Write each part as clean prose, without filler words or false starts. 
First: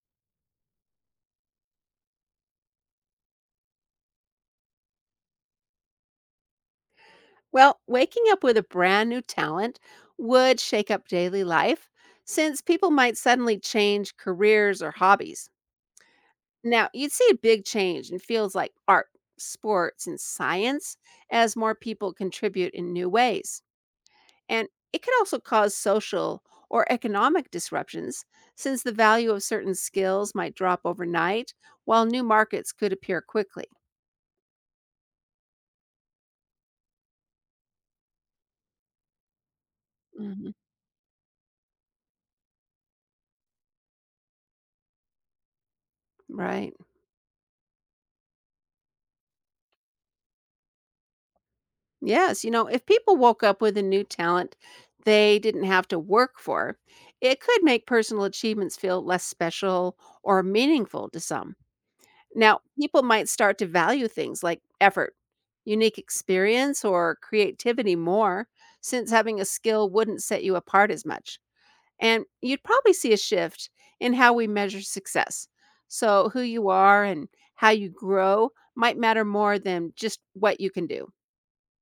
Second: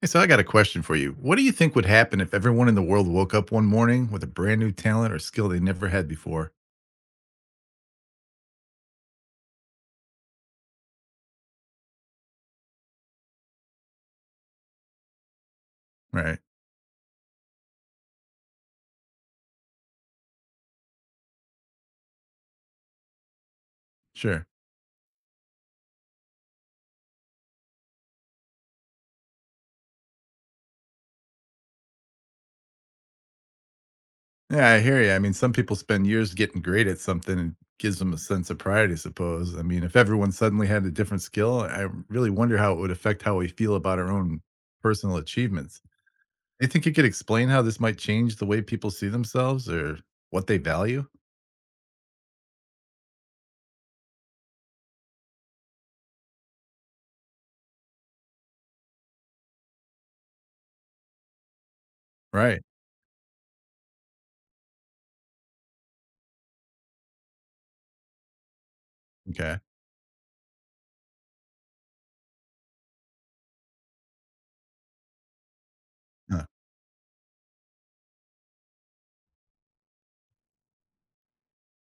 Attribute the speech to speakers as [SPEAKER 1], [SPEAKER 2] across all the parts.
[SPEAKER 1] Hey, so I got a question for you. What do you think would happen if everyone in the world woke up one morning with a brand new talent or skill they never had before?
[SPEAKER 2] Well, waking up with a brand new talent would shake up daily life since people might suddenly change careers or hobbies.
[SPEAKER 1] Right.
[SPEAKER 2] Now, you'd see a big change in fields like art, sports, and science as more people contribute in new ways.
[SPEAKER 1] Sure.
[SPEAKER 2] And it could also cause social or economic disruptions since the value of certain skills might drop overnight while new markets could appear quickly.
[SPEAKER 1] Yeah, I hear you. I mean, some people spend years getting great at something and gives them a sense of pride, I suppose. I mean, if everyone
[SPEAKER 2] Mhm.
[SPEAKER 1] suddenly had a different skill, I really wonder how it would affect how we feel about our own personal achievements. Do you
[SPEAKER 2] Right.
[SPEAKER 1] think you could explain how this might change the way people see themselves or what they value?
[SPEAKER 2] Yes, you know, if people woke up with a new talent they didn't have to work for, it could make personal achievements feel less special or meaningful to some. Now,
[SPEAKER 1] Right.
[SPEAKER 2] people might start to value things like effort, unique experience, or creativity more, since having a
[SPEAKER 1] Okay.
[SPEAKER 2] skill wouldn't set you apart as much. And you'd probably see a shift in how we measure success. So, who
[SPEAKER 1] Huh.
[SPEAKER 2] you are and how you grow might matter more than just what you can do.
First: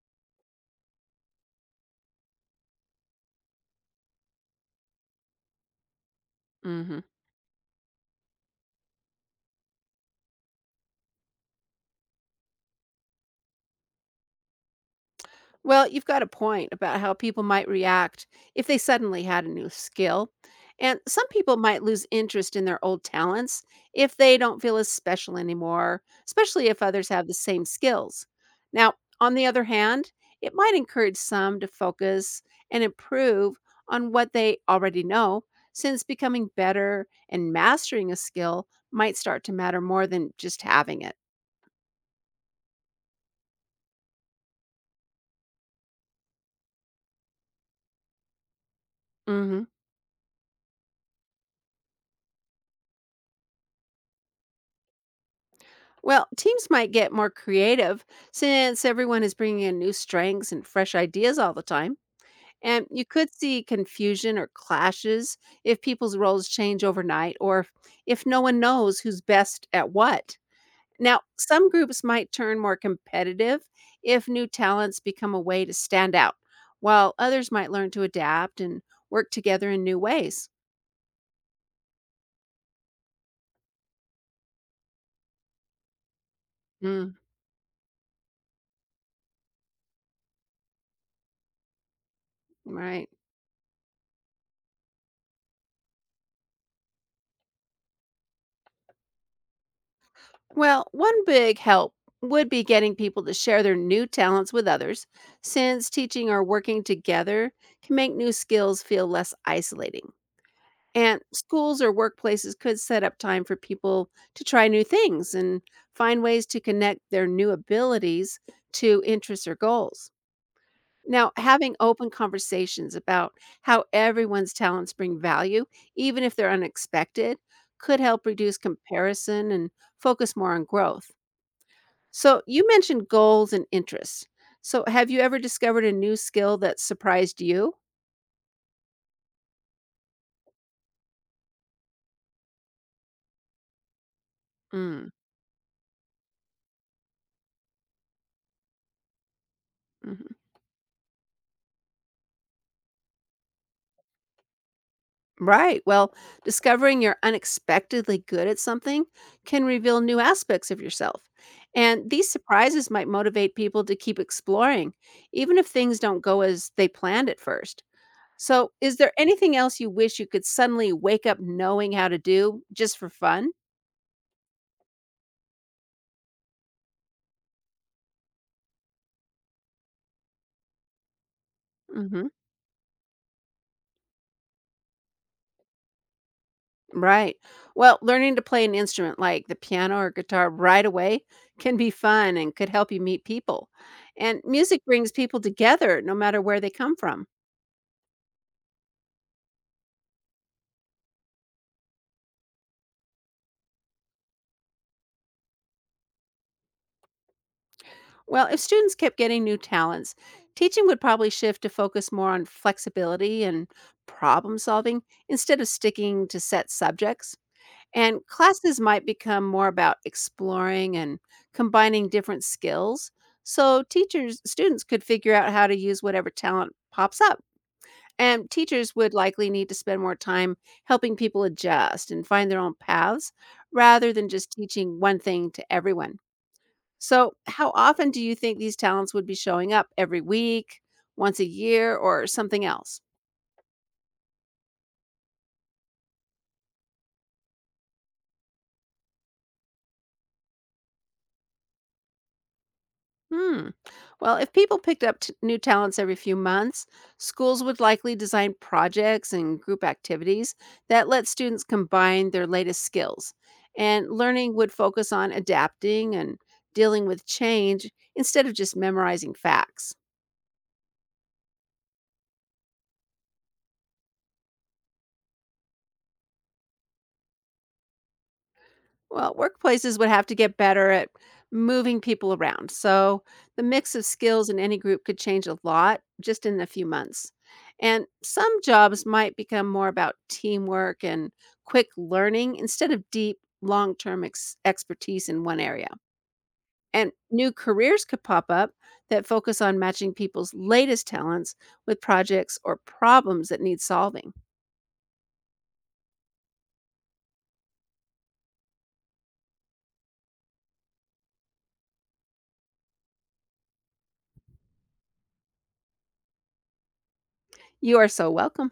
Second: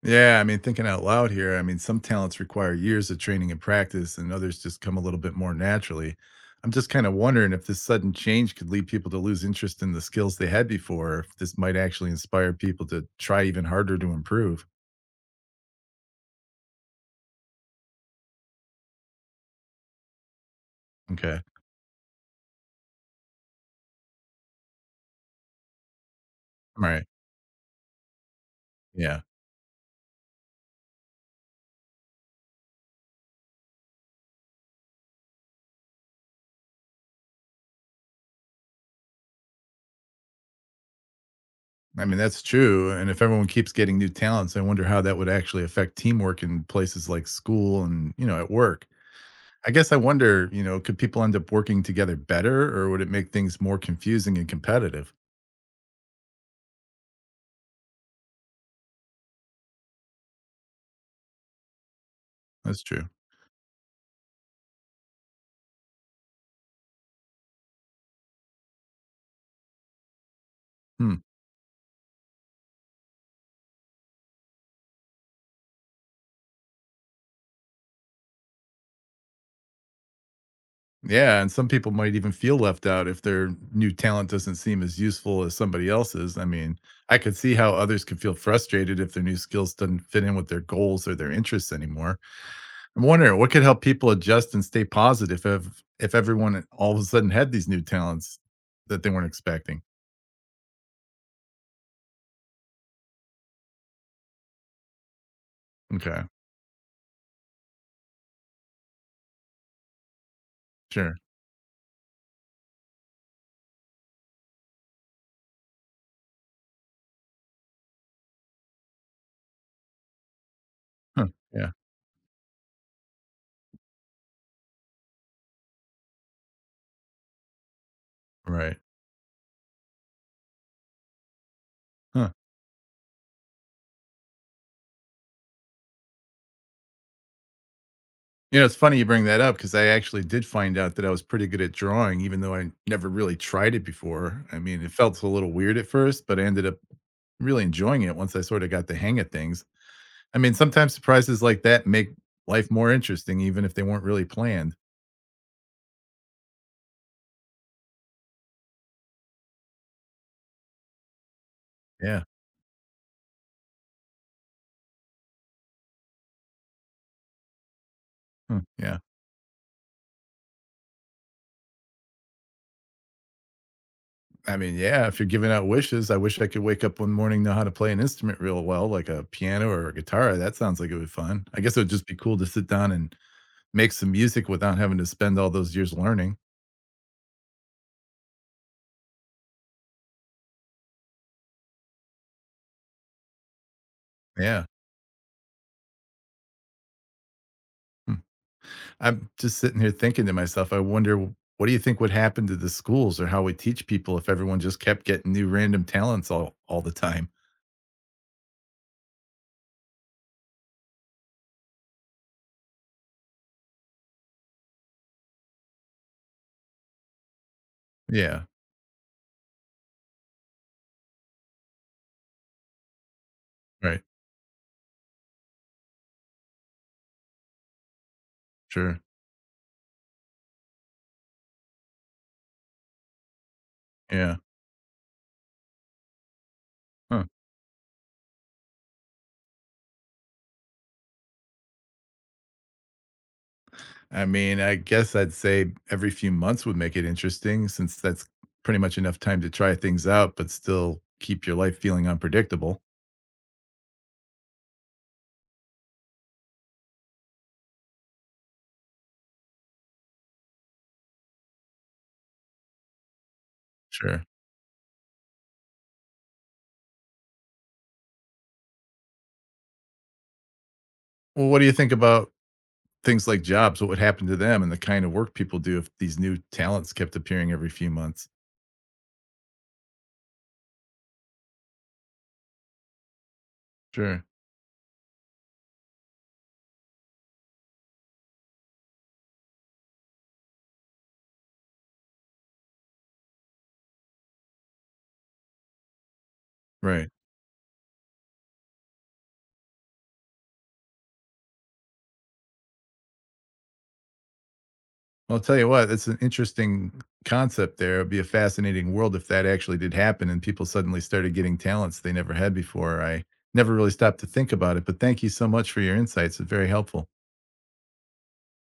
[SPEAKER 1] Yeah, I mean, thinking out loud here, I mean, some talents require years of training and practice, and others just come a little bit more naturally. I'm just
[SPEAKER 2] Hmm.
[SPEAKER 1] kind of wondering if this sudden change could lead people to lose interest in the skills they had before, or if this might actually inspire people to try even harder to improve.
[SPEAKER 2] Well, you've got a point about how people might react if they suddenly had a new skill. And some
[SPEAKER 1] Okay.
[SPEAKER 2] people might lose interest in their old talents if they don't feel as special anymore, especially if
[SPEAKER 1] All right.
[SPEAKER 2] others have the same skills. Now,
[SPEAKER 1] Yeah.
[SPEAKER 2] on the other hand, it might encourage some to focus and improve on what they already know, since becoming better and mastering a skill might start to matter more than just having it.
[SPEAKER 1] I mean, that's true. And if everyone keeps getting new talents, I wonder how that would actually affect teamwork in places like school and, you know, at work.
[SPEAKER 2] Hmm.
[SPEAKER 1] I guess I wonder, you know, could people end up working together better or would it make things more confusing and competitive?
[SPEAKER 2] Well, teams might get more creative since everyone is bringing in new strengths and fresh ideas all the time.
[SPEAKER 1] That's
[SPEAKER 2] And you
[SPEAKER 1] true.
[SPEAKER 2] could see confusion or clashes if people's roles change overnight or if no one knows who's best at what.
[SPEAKER 1] Hmm.
[SPEAKER 2] Now, some groups might turn more competitive if new talents become a way to stand out, while others might learn to adapt and work together in new ways.
[SPEAKER 1] Yeah, and some people might even feel left out if their new talent doesn't seem as useful as somebody else's. I mean,
[SPEAKER 2] Mm,
[SPEAKER 1] I could see how others could feel frustrated if their new skills doesn't fit in with their goals or their interests anymore. I'm
[SPEAKER 2] right.
[SPEAKER 1] wondering what could help people adjust and stay positive if everyone all of a sudden had these new talents that they weren't expecting.
[SPEAKER 2] Well, one big help would be getting people to share their new talents with others, since
[SPEAKER 1] Okay,
[SPEAKER 2] teaching or working together can make new skills feel less isolating.
[SPEAKER 1] sure.
[SPEAKER 2] And schools or workplaces could set up time for people to try new things and find ways to connect their new abilities to interests or goals.
[SPEAKER 1] Huh.
[SPEAKER 2] Now,
[SPEAKER 1] Yeah,
[SPEAKER 2] having open conversations about how everyone's talents bring value, even if they're unexpected, could help reduce
[SPEAKER 1] right.
[SPEAKER 2] comparison and focus more on growth.
[SPEAKER 1] Huh.
[SPEAKER 2] So you mentioned goals and interests. So have you ever discovered a new skill that surprised you?
[SPEAKER 1] You know, it's funny you bring that up because I actually did find out that I was pretty good at drawing, even though I never really tried it before. I mean, it
[SPEAKER 2] Mm,
[SPEAKER 1] felt a little weird at first, but I ended up really enjoying it once I sort of got the hang of things.
[SPEAKER 2] mhm.
[SPEAKER 1] I mean, sometimes surprises like that make life more interesting, even if they weren't really planned.
[SPEAKER 2] Right. Well, discovering you're unexpectedly good at something can reveal new aspects of yourself. And
[SPEAKER 1] Yeah.
[SPEAKER 2] these surprises might motivate people to keep exploring, even if things don't go as they planned at first.
[SPEAKER 1] Hmm.
[SPEAKER 2] So, is
[SPEAKER 1] Yeah.
[SPEAKER 2] there anything else you wish you could suddenly wake up knowing how to do just for fun?
[SPEAKER 1] I mean, yeah, if you're giving out wishes, I wish I could wake up one morning, know how to play an instrument real well, like a piano or a guitar. That sounds like it would be fun. I guess it would just be
[SPEAKER 2] Hmm.
[SPEAKER 1] cool to sit down and make some music without having to spend all those years learning.
[SPEAKER 2] Right. Well, learning to play an instrument like the piano or guitar right away can be fun and could help you meet people. And
[SPEAKER 1] Yeah.
[SPEAKER 2] music brings people together no matter where they come from.
[SPEAKER 1] Hmm. I'm just sitting here thinking to myself, I wonder what do you think would happen to the schools or how we teach people if everyone just kept getting new random talents all the time?
[SPEAKER 2] Well, if students kept getting new talents, teaching would probably shift to focus more on flexibility and problem solving instead of sticking to set subjects. And
[SPEAKER 1] Yeah,
[SPEAKER 2] classes might become more about exploring and combining different skills so
[SPEAKER 1] right.
[SPEAKER 2] teachers students could figure out how to use whatever talent pops up. And teachers
[SPEAKER 1] Sure.
[SPEAKER 2] would likely need to spend more time helping people adjust and find their own paths rather than
[SPEAKER 1] Yeah.
[SPEAKER 2] just teaching one thing to everyone.
[SPEAKER 1] Huh.
[SPEAKER 2] So, how often do you think these talents would be showing up? Every week, once a year, or something else?
[SPEAKER 1] I mean, I guess I'd say every few months would make it interesting since that's pretty much enough time to try things out, but still keep your life feeling unpredictable.
[SPEAKER 2] Hmm. Well, if people picked up new talents every few months, schools would likely design projects and group activities that let students combine their latest skills. And
[SPEAKER 1] Sure.
[SPEAKER 2] learning would focus on adapting and dealing with change instead of just memorizing facts.
[SPEAKER 1] Well, what do you think about things like jobs? What would happen to them and the kind of work people do if these new talents kept appearing every few months?
[SPEAKER 2] Well, workplaces would have to get better at moving people around. So the mix of
[SPEAKER 1] Sure.
[SPEAKER 2] skills in any group could change a lot just in a few months. And some jobs might become more about teamwork and quick learning instead of deep, long term expertise in one area.
[SPEAKER 1] Right.
[SPEAKER 2] And new careers could pop up that focus on matching people's latest talents with projects or problems that need solving.
[SPEAKER 1] Well, I'll tell you what, it's an interesting concept there. It'd be a fascinating world if that actually did happen and people suddenly started getting talents they never had before. I never really stopped to think about it, but thank you so much for your insights. It's very helpful.
[SPEAKER 2] You are so welcome.